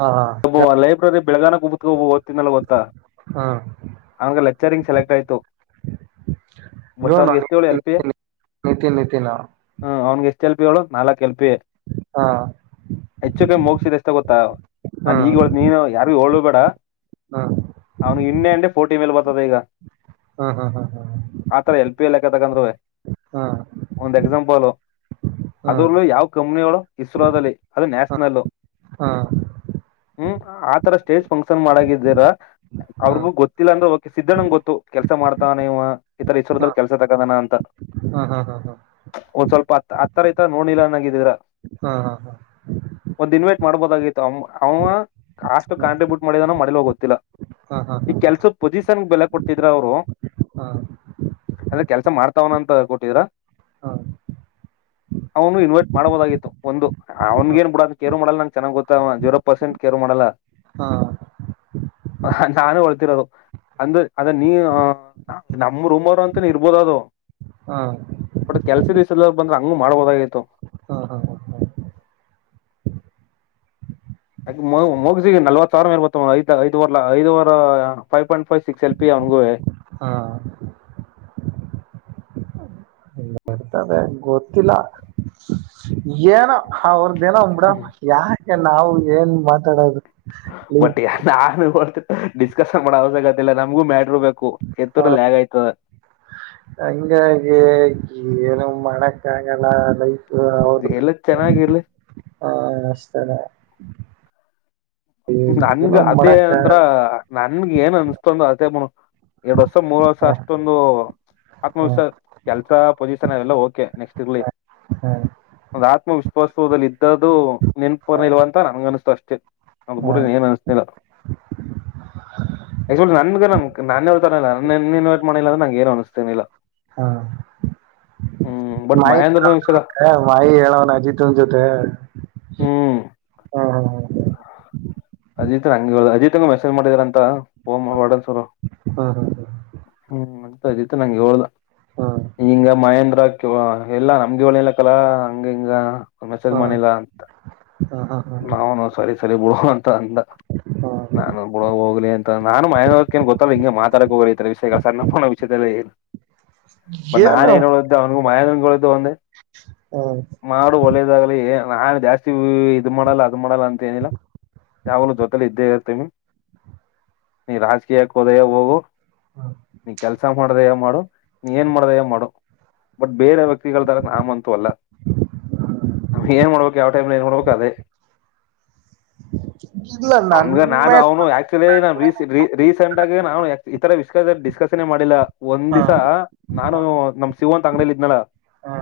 ಹಾ ಹಾ ಗ್ರಂಥಾಲಯದಲ್ಲಿ ಅಧ್ಯಯನ ಹ್ಮ್ ಮಾಡುತ್ತಾ ಉಪನ್ಯಾಸ ನೀಡುತ್ತಾ ಇವನು ನಿತಿನ್ ಅವನಿಗೆ ನಿತಿನ್ ಆಯ್ಕೆಯಾದ ನಿತಿನ್ ಹ. ಅವಳ ನಲ್ ಗೆ ಹಾ ನಿಮಗೆ ಎಷ್ಟು ಗೊತ್ತು? ಹ್ಮ್ ಯಾರಿಗಾಗಿ ಹ್ಮ್ ಅದು ಅಗತ್ಯವಿಲ್ಲ. [unintelligible] [unintelligible] ಹ್ಮ್ ಹ್ಮ್ ಒಂದು ಹ್ಮ್ ಉದಾಹರಣೆಯಂತೆ, ಆ ಕಂಪನಿ ಹ್ಮ್ ಯಾವ ಕಂಪನಿಗೆ ಹ್ಮ್ ಹ್ಮ್ ಹ್ಮ್ ಸೇರಿದೆ? ಹ್ಮ್ ಹಾ ಅವರಿಗೆ ಗೊತ್ತಿಲ್ಲದಿದ್ದರೆ ಅವರಿಗೂ ಗೊತ್ತು ಹೌದು ಸ್ವಲ್ಪ ಪಡೆಯಲು ಈ ಕೆಲಸ ಇಷ್ಟ. ಹ್ಮ್ ಯಾಸೀನ್ ಹ್ಮ್ ಹ್ಮ್ ಆದರೆ ನೀನು ಕಾಣದ ಹಾಗೆ ಅಲ್ಲಿದ್ದೀಯಾ ಹಾಹಾ ಅದನ್ನು ಮಾಡಬಹುದು ಹೇಗೆ ಹಾಸ್ಟೆಲ್ ಬುಕ್ ಮಾಡಿದ್ದೀರೋ ಇಲ್ಲವೋ ಗೊತ್ತಿಲ್ಲ. ಗೊತ್ತಿಲ್ಲ ಹ್ಮ್ ಕೆಲಸ ಅಲ್ಲಿ ಕೊಟ್ಟರು ಹಾಹಾ ಅವನು ಕೆಲಸ ಮಾಡುತ್ತಿದ್ದಾನೆಂದು ನೀನು ಭಾವಿಸುತ್ತೀಯಾ? ಹಾ ಅವನಿಗೂ ಆಹ್ವಾನ ಅವನನ್ನು ಬಿಟ್ಟುಬಿಡಿ ನನಗೆ ಅವನ ಬಗ್ಗೆ ಕಾಳಜಿ ಇಲ್ಲ. ಇಲ್ಲ, ಸರಿ. ಕೇರ್ ನಾಟ್ ಕೇರ್ ಮಾಡಲಾ ಹಾಹಾ ನನಗೆ ನಮ್ಮ ಮನೆ ಮಾತ್ರ ಗೊತ್ತು. ಹಾ ಹಾ ಹಾ ಹಾ ಹಾ ಹಾ ಹಾ ಕೆಲಸ ನಾವು ಕೂಡ ಹಾಗೆ ಮಾಡಬಹುದು. ಹ್ ಹ್ ಹ್ ಹ್ ಹ್ ಆಕೀ ಮು ಮುಗಿಸಿ ನಲವತ್ತಾರ್ ಮೇಲ್ ಬರ್ತ ಆಯ್ದು ಐದ ಅವರ್ ಐದ ಅವರ್ ಫಾಯಿ ಫಾಂಟ್ ಫಾಯ್ ಸಿಕ್ಸ್ ಎಲ್ಪಿ ಅವನುಗುವೆ ಹಾ ಗೋಥಿಲ್ಲಾ ಎನೋ ಅವರ್ ಎನೋ ಒಂದ್ ಬಿಡಪ್ಪ ಯಾಕ್. ಅದ್ಕೆ ನಾವು ಎನ್ ಮಾತಾಡೋದು. ಲೈಫ್ ಬಟ್ ಯಾ ನಾನು ವರ್ತ್. ಚರ್ಚೆ ಮಾಡೋ ಅವಶ್ಯಕಥ ಇಲ್ಲಾ ನಮ್ಗೂ ಮ ಬೇಕು ಎಥುರ್ ಲಾಗ್ ಆಯ್ತಾದೆ ನನ್ಗಗಿ ಎನು ಮಾಡಕ್ಕ್ ಆಗಲ್ಲ ಲಿ ಅ ಅವೃದಕ್ ಎಲ್ಲ ಚೆನ್ನಾಗಿರ್ಲಿ ಆ ಅಷ್ಟೇ ಲಾ ಹ್ಮ್ ನಂಗ್ ಅದೇ ಮಾಡಕ ಆಂಧ್ರ್ ನಂಗ್. ಎನ್ ಅನುಷ್ಠುಂಧೋ ಅಧೇ ಮುನಕ್ ಎರಡ್ ವರ್ಷ ಮೂರ್ ವರ್ಷ ಹ ಅಸ್ಟೊಂದು ಆತ್ಮ ಹ ವಿಶ್ವ ಕೆಲ್ಸಾ ಪೋಜಿಶನ ಅವೆಲ್ಲಾ ಓಕೆ ನೆಸ್ಟ್ ಇರ್ಲಿ ಹ ಹ ಒಂದು ಆತ್ಮ ವಿಶ್ ಕದು ನೆನಪು ಹ ಇಲ್ವಾ ಅಂತ ನನಗು ಅನುಸ್ತು ಅಷ್ಟೇ. ತೆ ಹ ಒಬ್ಬೂರು ಎನು ಅನುಷ್ಠಾ ಇಲ್ಲಾ ನಿಜವಾಗಲೂ ನಾನ್ ನಾನ್ ನಾನೆ ಇತರ ಎಲ್ಲಾ ನೀನ್ ನೀನ್ ವೋಟ್ ಮಾಡಿಲ್ಲ ಅಂದ್ರ ನಂಗೇನು ಅನಸ್ತಾನೆ ಇಲ್ಲಾ ಆ ಹ್ಮ್ ಬಟ್ ಮಹೇಂದ್ರನ ವಿಷಯ ವಾಯ್ ಎಲೋವಾನು ಅಜ್ಜಿ ಟೂನೆ ಜೊತೆ ಹ್ಮ್ ಆ ಹ್ ಹ್ ಹ್ ಅಜಿತ್ ಅಂಗಲ್ಲಾ ಅಜಿತ್ ಗೆ ಮೆಸೇಜ್ ಮಾಡಿದಾರಂತ ವಾರ್ಡನ್ ಸರ್ ಆಹಾ ಆ ಆ ತದಿತು ನಂಗೆ ಹೊಡದಾ. ನಿಂಗಾ ಮಾಯಾಂಡ ಕಿವ ಎಲ್ಲಾ ನಮ್ದೇ ಓಣಿ ಅಲ್ಲಿ ಕಲಾ ಹಂಗಾ ಹಿಂಗಾ ಮೆಸೇಜ್ ಹಾ ಮಾಡಿಲ್ಲ ಅಂತ ಹಾ ಹಾ ಹಾ ಹಾ ನಾವೂನೂ ಸಾರಿ ಸಾರಿ ಓ ಥಾ ಅಂಧಾ ಹಾ ಹಾ ನಾನು ಓಗ್ಲಿ ಅಂತ ನಾನು ಮಹೇಂದ್ರ ಅವಕೆನ್ ಗೊತ್ತಲ್ಲಾ ಹಿಂಗೆ ಮಾತ್ ಆಡಕ ಹೋಗಲ್ ಇತರ ವಿಷ್ಯಗಳ ಸಣ್ಣು ಪನ್ನು ವಿಷ್ಯಗಲೀಗ್ ಆದರೆ ಏನು ನಾನೇನೋ ಒಧ್ಹಾ ಅವ್ಂಗು ನಯಂಗು ಓದು ಒಂದೆ ಹ, ಮಾಡು ಒಲ್ಲೇದಾಗಲಿ ಏಯ್ ನಾನು ಜಾಸ್ತಿ ಇದು ಮಾಡಲ್ಲ ಅದು ಮಾಡಲ್ಲ ಅಂತ ಎನು ಇಲ್ಲಾ ಯಾವನು ಜೊತೆಯಲ್ಲಿ ಇದ್ದೆ ಇರ್ತಿನಿ ನೀ ರಾಜಕೀಯಕ್ಕೆ ಒದೆ ಓಗು ಹ. ನೀ ಕೆಲ್ಸ ಮಾಡೋದಾದ್ರೆ ಮಾಡು ನೀ ಏನ್ ಮಾಡೋದು ಏನ್ ಮಾಡು. ಬಟ್ ಬೇರೆ ವ್ಯಕ್ತಿಗಳ್ ತರಕ್ ನಾವಂತೂ ಅಲ್ಲ. ನಾವೇನು ಮಾಡ್ಬೇಕು ಯಾವ್ ಟೈಮಲ್ಲಿ ಮಾಡ್ಬೇಕು ಅದೆ. ಇಲ್ಲ ನನ್ ಅವ್ನಿಗೆ ನಾನು ಮೇಲೆ ಅವ್ನು ಆಕ್ಚ್ಯುಲ್ಲಿ ನಾವ್ ರೀ ರೀ ರೀಸೆಂಟ್ ಆಗಿ ನಾವು ಇತರೆ ತ್ತದೇ ಡಿಸ್ಕಷನ್ನೇ ಮಾಡಿಲ್ಲ ಹ ಒಂದಿವ್ಸ ನಾನು ಹ ನಮ್ ಶಿವು ಅಂತ ಅಂಗಡೀಲಿ ಇದ್ನಲ್ಲಾ ಹ,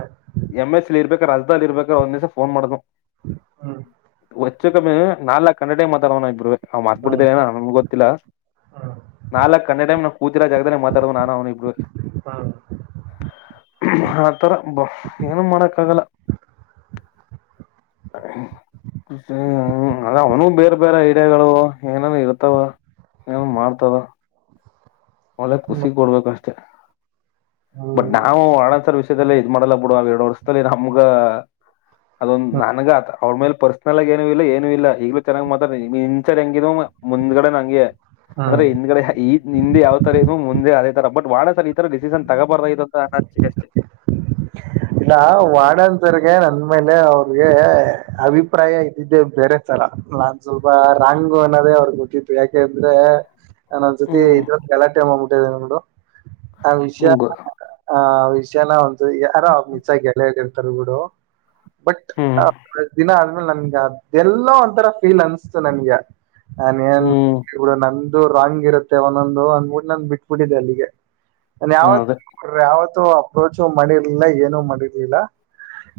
ಎಂ ಎಸ್ ಲೀ ಇರ್ಬೇಕರಾ ಅ ದಲ್ಲಿರ್ಬೇಕಾದ್ರೆ ಒಂದಿವ್ಸ ಫೋನ್ ಮಾಡ್ಬೇ ಹ್ಮ್ ಒತ್ ಚುಕಮ್ಮಿ ನಾಲಕ್ ಕನ್ನಡೇ ಮಾತಾಡೋಣ ಇಬ್ರೂವೆ. ಆವ್ ಹ್ಮ್ ಮರೆತುಬಿಟ್ಟಿದ್ದೇ ನನಗೂ ಗೊತ್ತಿಲ್ಲ. ಹ್ಮ್ ನಾಲಕ್ ಕನ್ನಡೆಮ್ ಕುಂತಿರೋ ಜಾಗದಲ್ಲೇ ಮಾತಾಡಿದೀವಿ ನಾನು ಅವ್ನು ಇಬ್ರೂವೆ. ಹ್ಞಾಂ ಸರಂಬು ಏನು ಮಾಡಕಾಗಲ್ಲ. ಹಾ ಹೂ. ಹ್ಞೂ ಅದ ಅವ್ನು ಬೇರೆ ಬೇರೆ ಏರಿಯಾಗಳು ಏನರ ಇರ್ತವ. ಏನರ ಮಾಡ್ತಾವ. ಒಳ್ಳೇ ಹ್ಮ್ ಖುಷಿ ಕೊಡ್ಬೇಕು ಅಷ್ಟೇ. ಬಟ್ ಹ್ಮ್ ನಾವು ಹಣ ಸರ್ವಿಸ್ ಇದರಲ್ಲಿ ಇದ ಮಾಡಲ್ಲ ಬುಡು ಅವೆರಡು ವರ್ಷದಲ್ಲಿ ನಮ್ಗ ಅದೊಂದು ಹ್ಮ್ ನನಗ ಅವ್ರ ಮೇಲೆ ಪರ್ಸನಲ್ಲಾಗಿ ಏನು ಇಲ್ಲ. ಏನು ಇಲ್ಲ. ಈಗ್ಬೇಕಾದ್ರೆ ಹೆಂಗ್ ಮಾತಾಡ್ತಿನೋ ಇನ್ಸೈಡ್ ಹೆಂಗಿದೀವೋ ಮುಂದುಗಡೆ ನೂ ಹಂಗೆ. ಆದ್ರೆ ಹ್ಮ್ ಹಿಂದಗಡೆ ಈ ಹಿಂದೆ ಯಾವ ಕಡೆಗೂ ಮುಂದೆ ಅದೇ ತ ಬಟ್ ವಾರ್ಡನ್ ಸರ್ ಈ ತರ ಡಿಸಿಷನ್ ತಗೊಬಾರದಾಗಿತ್ತು ಅಂತ ಅನ ಅಷ್ಟಕಷ್ಟೆ. ನಾ ವಾರ್ಡನ್ ಸರ್ ಗೆ ನನ್ಮೇಲೆ ಅವ್ರಿಗೆ.. ಅಭಿಪ್ರಾಯ ಇದ್ದಿದ್ದೇ ಬೇರೇ ತರ. ನಾನ್ ಸ್ವಲ್ಪ ರಾಂಗ್ ಅನ್ನೋದು ಅವ್ರಿಗೆ ಗೊತ್ತಿತ್. ಯಾಕೆ ಅಂದ್ರೇ, ನಾನ್ ಒಂದ್ಸತಿ ಹ್ಮ್ ಇನ್ನೊಂದ್ ಗಲಾಟೆ ಮಾಡ್ಬಿ ಲೇರೆಡು ಆ ವಿಷ್ಯ... ಹ್ಮ್ ಗೊ- ಆ [unintelligible] ಶಲಾನ್ ದು ಯಾರೋ ಮಿಸ್ ಆಗಿ ಎಲೆ ಎಡ್ ಸರಿ ಬಿಡು. ಬಟ್ ಹ್ಮ್ ಆ ದಿನಾ ಆದ್ಮೇಲೆ ಅದೆಲ್ಲಾ ಒಂಥರಾ ಫೀಲ್ ಅನಿಸ್ತು ನಂಗೆ. ನಾನೇನ್ ಹ್ಮ್ ಇವಳ್ ನನ್ ದು ರಾಂಗ್ ಇರತ್ತೆ ಒಂದೊಂದು ಅದ್ನೋಡಿ ನಾನ್ ಬಿಟ್ಬಿಟ್ಟಿದ್ದೆ ಅಲ್ಲಿಗೆ. ಅದೇ [unintelligible] [unintelligible] [unintelligible] ಮಾಡಿರಲಿಲ್ಲ ಏನೂ ಮಾಡಿರಲಿಲ್ಲ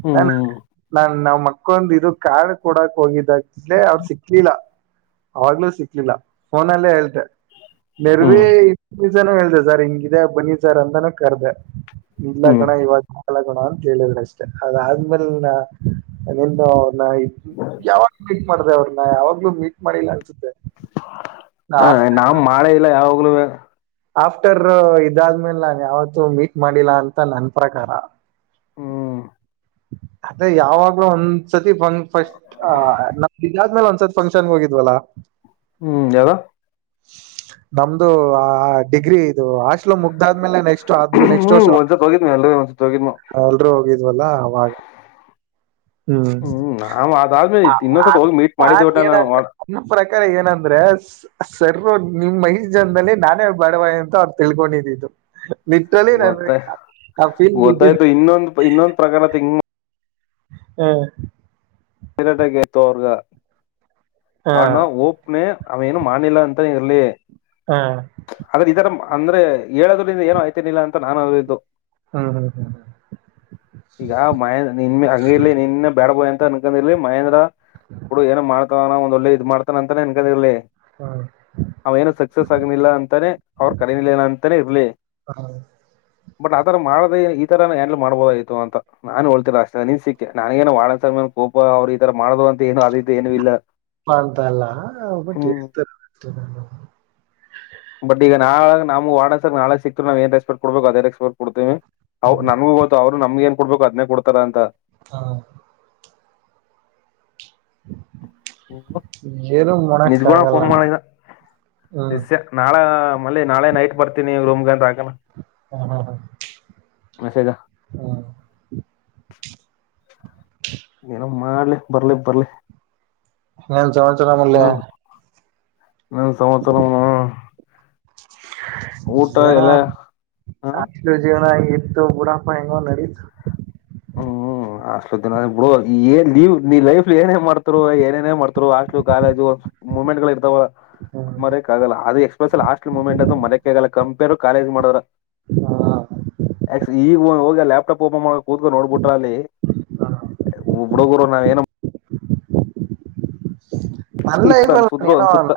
ಹ್ಮ್ [unintelligible] ಇದಕೊಂದ್ದು ಇದು ಕಾರ್ಡ್ ಕೊಡಕ್ಕೆ ಹೋಗಿದ್ದೆ [unintelligible] ಇಲ್ಲ ಫೋನ್ನಲ್ಲೆ ಹೇಳ್ದೆ ನೆರೆವಿ ಹ್ಮ್ ಪ್ರತಿಸಲ ಹೇಳ್ದೆ ಸರ್ ಹಿಂಗ್ ಇದೆ ಬನ್ನಿ ಸರ್ ಅಂತಾನೂ ಕರದೇ ಇಲ್ಲ ಹ್ಮ್ ಕಣ್ಣಯ್ಯ ಇವತ್ತ ನಾಳೆ ಬೇಡ ಅಂತ ಹೇಳಿದ್ರ ಅಷ್ಟೇ ಅದ ಆದ ಮೇಲೆ ನಾ [unintelligible] ಯಾವಾಗ ಮೀಟ್ ಮಾಡಿದ್ದೆ ಅವರನ್ನ ಯಾವಾಗ ಈಗಲೂ ಮೀಟ್ ಮಾಡಿಲ್ಲ ಅನಸುತ್ತೆ ಆ ನಾವ್ ಮಾಡೇ ಇಲ್ಲ ಯಾವವು [unintelligible] ಆಫ್ಟರ್ ಇದ ಆದ ಮೇಲೆ ನಾನ ಯಾವತ್ತೂ ಮೀಟ್ ಮಾಡಿಲ್ಲ ಅಂತ ನನ್ನ ಪ್ರಕಾರ ಹೂ ಅದೇ ಯಾವಾಗಲೂ ಒಂದ್ ಸತಿ [unintelligible] ಇದಾದ ಮೇಲೆ ಒಂದ್ ಸತಿ ಫಂಕ್ಷನ್ ಹೋಗಿದ್ವಿವಲ್ಲ ಹೂ ಹೇಳು ನಂದು ಆ ಡಿಗ್ರಿ ಇದು ಹಾಸ್ಟೆಲ್ ಮುಗದಾದ ಮೇಲೆ ನೆಕ್ಸ್ಟ್ ಅದ್ರ ನೆಕ್ಸ್ಟ್ ವರ್ಷ ಹ್ಮ್ ಒಂದ್ಸತ್ [unintelligible] ಹೋಗಿದ್ನು ಎಲ್ಲರೂ ಒಂದ್ಸತ್ ಹೋಗಿದ್ನು ಎಲ್ಲರೂ ಹೋಗಿದ್ವಿವಲ್ಲ ಅವಾಗ ಹೂ ಹ್ಮ್ ನಾವ್ ಅದಾದ್ಮೇಲೆ ಇನ್ನೊಂದ್ಸತ್ ಹೋಗಿ ಮೀಟ್ ಮಾಡಿದ್ದೆ ಒಟ್ಟ [unintelligible] ನಾನು ನನ್ನ ಪ್ರಕಾರ ಏನಂದ್ರೆ [unintelligible] ನಿಮ್ಮ ಐದ ಜನದಲ್ಲಿ ನಾನೇ [unintelligible] ಎಂತ ಅದು ತಿಳ್ಕೊಂಡಿದಿದ್ದು ಗೊತ್ತೇ ಬಿದ್ದೀನಿ ಗೊತ್ತಾಯಿತು ಇನ್ನೊಂದ ಇನ್ನೊಂದ ಪ್ರಕರಣ [unintelligible] [unintelligible] [unintelligible] ಮನ ಹೋಪನೆ ಅವ ಏನು ಮಾಡಿಲ್ಲ ಅಂತ ಇರಲಿ ಹಾ ಅಂದ್ರೆ ಹೇಳದರಿಂದ ಏನು ಆಯ್ತಾಇರಲಿಲ್ಲ ನಾನು ಅದು ಇದು ಹ್ಮ್ ಹ್ಮ್ ಹ್ಮ್ ಹ್ಮ್ ಈಗ [unintelligible] ಬ್ಯಾಡ ಬಾಯ್ ಅಂತ [unintelligible] ಏನ ಇರಲಿ ಮಹೇಂದ್ರ ಬೀಡು ಏನು [unintelligible] [unintelligible] [unintelligible] ಇದು ಮಾಡತನ ಅಂತ ಅನ್ಕದಿರಲಿ ಹ್ಮ್ ಅವ ಏನ ಸಕ್ಸಸ್ಸ್ ಆಗಿರಲಿಲ್ಲ ಅಂತಾನೆ ಅವರ ಕರಿಲಿಲ್ಲ ಅಂತಾನೆ ಇರಲಿ ಹ್ಮ್ ಬಟ್ ಆ ತರ ಮಾಡದೇ ಇ ತರ ಹ್ಯಾಂಡಲ್ ಮಾಡಬಹುದಾಗಿತ್ತು ಅಂತ ನಾನು ಹೇಳತಿಲ್ಲ ಅಷ್ಟೇ ನಿನ ಸಿಕ್ಕೇ ನನಗೇನು [unintelligible] ಕೋಪ ಅವ್ರು ಇ ತರ ಮಾಡಲು ಏನು ಆ ರೀತಿ ಏನು ಇಲ್ಲ ಅಂತಲ್ಲ ಒಬ್ಬ ಹ್ಮ್ [unintelligible] [unintelligible] ವಾರ್ಡನ್ ಸರ್ ನಾಳೆ ಸಿಕ್ಕುದ್ರು ಏನ್ ರೆಸ್ಪೆಕ್ಟ್ ಕೊಡಬೇಕು ಅದೇ ರೆಸ್ಪೆಕ್ಟ್ ಕೊಡ್ತೀವಿ ಹ್ಮ್ [inaudible] ನಂಗೂ ಗೊತ್ತು ಅವರು ನಮಗೇನ್ ಕೊಡಬೇಕು ಅದ್ನೇ ಕೊಡ್ತಾರಂತ [unintelligible] [unintelligible] ಹ್ಮ್ ಏನು [inaudible] ನಿಜಗುಣ ಮಾಡಕ್ಕಾಗಲ್ಲ ಫೋನ್ ಮಾಡಿದ ಹ್ಮ್ [unintelligible] ನಾಳ ಮಲ್ಲಿ ನಾಳೆ ನೈಟ್ ಬರ್ತೀನಿ ರೂಮ್ಗೆ ಅಂತ ಹಾಕನ ಮೆಸೇಜ [unintelligible] ಏನೋ ಮಾಡ್ಲಿ ಬರ್ಲಿ ಬರ್ಲಿ ಏನ್ ಸಮಾಚಾರ ಮಲ್ಲಿ [unintelligible] ಊಟ ಜ್ವರ ಎಲ್ಲ ಹ ಆಯ್ತು ಬಿಡಪ್ಪ ಹೆಂಗೋ ನೆಡಿತು [unintelligible] ಲೈಫಲ್ಲಿ ಏನೇ ಮಾಡ್ತಾ ರುವ ಏನೇನೀ ಮಾಡುತ್ತಿರುವ ಬ್ರೋ ಹಾಸ್ ಲೂಟ ಆಗದು [unintelligible] ಬ್ರೋ ಮರ್ಯಕೆ ಆಗಲ್ಲ ಅದು ಎಸ್ಪೆಸ್ಸಲ್ಲಿ ಹಾಸ್ ಮೊಮೆಂಟ್ ಅಂತೂ ಮರೆಯಕ್ಕೆ ಆಗಲ್ಲ [unintelligible] [unintelligible] [inaudible] ಲ್ಯಾಪ್ಟಾಪ್ ಓಪನ್ ಕೂತ್ಕ ನೋಡ್ಬಿಟ್ರ ಅಲ್ಲಿ [inaudible] ಬಿಡುಗುರು ನಾವೇನ್ ನನ್ನ ಇಷ್ಟ ಲೈಫ್ ಅಲ್ಲಿ ಅನ್ಸುದ್ರು ಏನೋ ಅನ್ಸುತ್ತ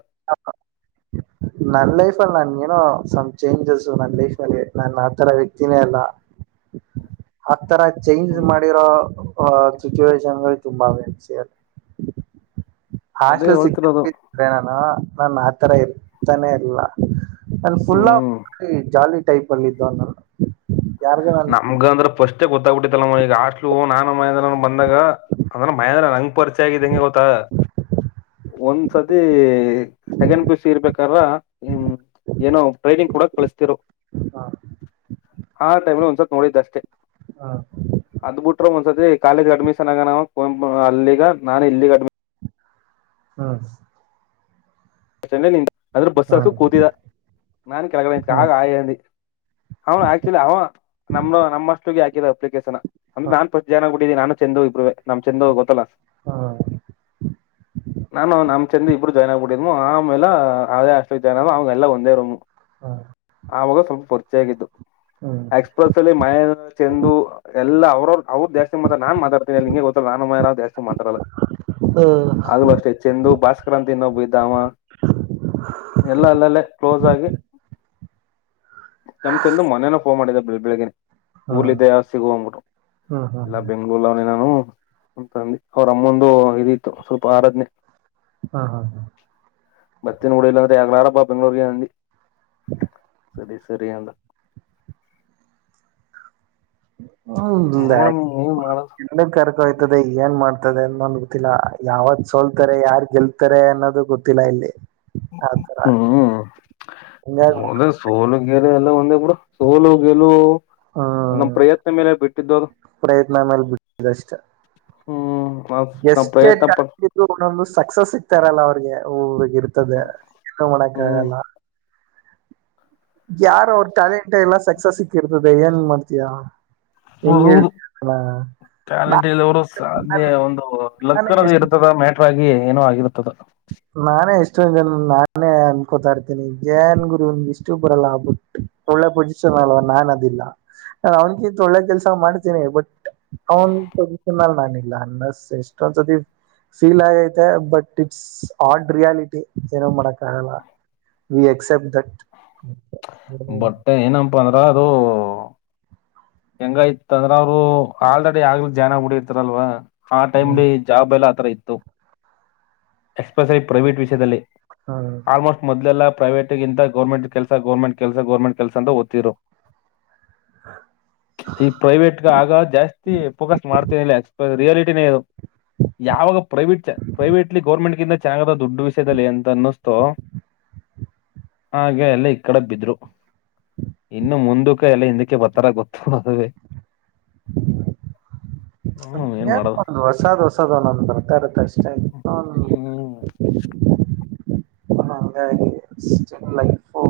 ನನ್ ಲೈಫ್ ಅಲ್ಲಿ ನಾನೇನು ಸಂ ಚೇಂಜಸ್ ನನ್ ಲೈಫಲ್ಲಿ ನಾನು ಆತರ ವ್ಯಕ್ತಿನೇ ಅಲ್ಲ ಆತರ ಚೇಂಜ್ ಹ್ಮ್ ಮಾಡಿರೋ ಹೂ ಸಿಚುವೇಶನ್ ಗಳು ತುಂಬಾ ಅವೆ ಅದೇ ಹಾಸ್ಟೆಲ್ ಹೇಳ್ತಿರೋದು ಸಿಕ್ಕಿದ್ರೆ ನಾನು ನಾನು ಆತರ ಇರುತಾನೆ ಇರ್ಲಿಲ್ಲ ನಾನು ಫುಲ್ ಹ್ಮ್ [inaudible] ಜಾಲಿ ಟೈಪ್ಅಲ್ಲಿದ್ದೋನಾನು ನಮಗಂದ್ರೆ ಅಷ್ಟೇ ಗೊತ್ತಾಗಿಬಿಟ್ಟಿತ್ತು [inaudible] ಹಾಸ್ಟೆಲ್ ನಾನು ಮಹೇಂದ್ರನು ಬಂದಾಗ ಅಂದ್ರ ಮಹೇಂದ್ರ ನಂಗೆ ಪರಿಚಯ ಆಗಿದ್ದಂಗೆ ಗೊತ್ತಾ ಒಂದ್ ಸತಿ ಸೆಕೆಂಡ್ ಪಿಯುಸಿ ಇರಬೇಕಾದರಾ ಏನೋ ಟ್ರೈನಿಂಗ್ ಕೊಡುಗೆ ಕಳಿಸ್ತಿದ್ರು ಹಾ [inaudible] [unintelligible] ನೋಡಿದ್ ಅಸ್ಟೆ ಅಧು ಬಿಟ್ರೆ ಅಧೇ ಕಾಲೇಜು ಪ್ರವೇಶ ಆಗಾನ ಅಂತ ನಾನ್ ಈಗ ಆಹ್ [unintelligible] ಬಸ್ ಅಥೋಸ್ಟ್ರಾಲ್ಲಿ ಹ್ಮ್ ಕುತ್ತಿದ ನನ್ ಹ್ಮ್ ಆಹ್ ನಿಜವಾಗಿ ಆಹ್ ನಮ್ ನಮಸ್ತುಗೇ ಆಕಿರೋದು ನಾನ್ ಫ್ರಸ್ಟ್ ಸೇರ್ಬಿಟ್ತೀನಿ ನಾನು ಚಂದು ಎಭ್ರು ವೇ ನಮ್ ಚಂದು ಗೊತ್ತಲ್ವಾ ಹ್ಮ್ ನಾನು ನಾಮ್ ಚಂದು ಎಭ್ರು ಸೇರಿ ಆಗ್ಬಿಟ್ಟಿದ್ದೀವಿ ಆಹ್ ಅಮೇಲಾ ಯೆಲ್ಲಾ ಒಂದೆ ರೂ ಆಹ್ ಅವಘ್ ಸುಮ್ನ್ ಪರ್ಚಯಾ ಆಗಿದು ಎಕ್ಸ್‌ಪ್ರೆಸ್ ಅಲ್ಲಿ ಮಾಯಾ ಚಂದು ಅವ್ರ್ ಜಾಸ್ತಿ ಮಾತಾಡ್ತಾರೆ ನಾನ್ ಮಾತಾಡಲ್ಲ ನಿಂಗೆ ಗೊತ್ತಲ್ಲ ನಾನ್ ಹ ಮಾತಾಡಲ್ಲಚಂದು ಬಾಸ್ಕರ ಅಂತ ಏನೊಭ ಎಧ ಯೆಲ್ಲಾ ಅಲ್ಲಲ್ಲೆ ಕ್ಲೋಸ್ ಅಗಿ ನಮ್ ಚಂದು ಮೊನ್ನೆ ನು ಫೋನ್ ಮಾಡಿದಂತೆ ಬೆಳಗೆ ಹಾ ಊರಲ್ಲಿಗ್ರೆ ಸಿಗು ಅಂಬಿಟ್ಟು ಹ್ಮ್ ಹ್ಮ್ ಎಲ್ಲ ಹ್ಮ್ ಬೆಂಗಳೂರಲ್ಲಿ ಎದಿನಿ ನಾನು ಅವ್ರ್ ಅಮಂಧು ಸ್ವಲ್ಪ ರಾಧನೆ ಹಾ ಹಾ ಬರ್ತೀನಿ ಬಿಡು ಇಲ್ಲಾಂದ್ರೆ ನಾಡದ ಬಾ ಬೆಂಗಳೂರು ಗೆ ಅಂಧಿ [inaudible] ಸರಿ ಸರಿ [inaudible] ಹ್ಮ್ಮ್ ನೋಡ ಏನ್ ಮಾಡದು ಯೇನ್ ಮಾಡ್ತಾರೆ ಗೊತ್ತಿಲ್ಲ ಯಾರ್ ಸೋಲ್ತಾರೆ ಯಾರ್ ಗೆಲ್ತಾರೆ ಅನ್ನೋದು ಗೊತ್ತಿಲ್ಲ ಎಲ್ಲಿ ಹ್ಮ್ಮ್ ಹಿಂಗಾಗಿ ಯೆಲ್ವುನ್ ಒಂದೆ ಬಿಡು ಸೋಲು ಗೆಲುವು ನಮ್ ಹ್ಮ್ ಪ್ರಯತ್ನ ಮೆಲ್ಲೆ ಬಿಟ್ಟಿದು ಪ್ರಯತ್ನ ಮೇಲೆ ಯೆಸ್ಟೆ ಟ್ಯಾಲೆಂಟ್ ಎಧ್ರು ಸಕ್ಸಸ್ ಸಿಕ್ತರೆ ಅಲ್ವಾ ಅವ್ರ್ಗೆ ಇರುತ್ತದೆ ನಾವು ಏನು ಹ್ಮ್ ಮಾಡಕ್ಕಾಗಲ್ಲ. ಯಾರೋ ಪ್ರತಿಭೆ ಎಲ್ಲ ಯಶಸ್ಸು ಸಿಕೀರ್ತದೆ ಯೇನ್ ಮಾಡ್ತಿಯಾ ಹೌದು ಟ್ಯಾಲೆಂಟ್ ಎಲ್ದಾವ್ರು ಸಾದ್ನೆಲಕ್ ನಾನೇ ಅನ್ನೋದು ಎಷ್ಟು ಎರ್ತಾದೆ ಮ್ಯಾಟರ್ ಆಗೀ ಈವತ ಅದು ನಾನೇ ನಾನೇ ಅನ್ಕೋತೀನಿ ಯೇನ್ ಗುರು ಎಸ್ಟು ಬರಲ್ಲ ಒಳ್ಳೆ ಪೊಜಿಶನ್ ಅಲ್ಲಿ ಎಲ್ಲ ನಾನ್ ಅವ್ನ್ ಗಿಂತು ಒಳ್ಳೆ ಕೆಲ್ಸ ಮಾಡ್ತೀನಿ ಆದ್ರೆ ಅವ್ನ್ ಪೊಸಿಷನ್ ಅಲ್ಲಿ ನನ್ ಎಲ್ಲಾ ಯೆಸ್ತೊಂದ್ ಸಲ ಫೀಲ್ ಆಗಿದೇ ಆದರೆ ಹಾರ್ಡ್ ರಿಯಾಲಿಟಿ ಚೆನ್ನಾಗಿ ಮಾಡಕ್ಕಾಗಲ್ಲ ಈ ಎಕ್ಸೆಪ್ಟ್ ದಟ್ ಹ್ಮ್ ಬಟ್ ಏನಪ್ಪಾ ಅಂದ್ರೆ ಹಾಂ ಅದು ಹೆಂಗಾಯ್ತು ಅಂದ್ರೆ ಅದು ಆಲ್ರೆಡಿ ಜಾನಾ ಹೂ ಡಿರುತ್ತಾರಲ್ಲ ಆ ಹ್ಮ್ ಟೈಮಲ್ಲಿ ಜಾಬ್ ಅಲ್ಲ ಆತರ ಇತ್ತು ಎಸ್ಪ್ರೆಶಲಿ ಪ್ರವೇಟ್ ವಿಷಯದಲ್ಲಿ ಹ್ಮ್ ಆಲ್ಮೋಸ್ಟ್ ಮೊದಲೆಲ್ಲ ಪ್ರವೇಟಿಗಿಂತ ಗೋರ್ಮೆಂಟ್ ಕೆಲಸ ಅಂತ ಗೋರ್ಮೆಂಟ್ ಗೋರ್ಮೆಂಟ್ ಅಂತ ಓತ್ತಿದ್ರು [inaudible] ಆಗ ಜಾಸ್ತಿ ಫೋಕಸ್ ಮಾಡುತ್ತಿಲ್ಲ ರಿಯಾಲಿಟಿನೆ ಇದು ಯಾವುದು ಪ್ರೈವೇಟ್ ಗೋರ್ಮೆಂಟ್ ಗಿಂತ ಚೆನ್ನಾಗಿದೆ ದುಡ್ಡು ವಿಷಯದಲ್ಲಿ ಅಂತ ಅನಿಸಿತು ಹಾಗೆಲ್ಲ ಈ ಕಡೆ ಬಿದ್ರು ಇನ್ನು ಮುಂದಕ್ಕೆ ಎಲ್ಲರೂ ಹಿಂದಕ್ಕೆ ಬರ್ತಾರೆ ಇಂತ ಗೊತ್ತಿಲ್ಲ ತೊಡಿಸಿದ ಹ್ಮ್ ಏನ್ ಮಾಡೋದು ಹೊಸದು ಹೊಸದು ಒಂದು ಬರ್ತಾ ಇರುತ್ತೆ ಹ್ಮ್ ಹಂಗೆ ಆಗಿದೆ ಎಪ್ಪೋ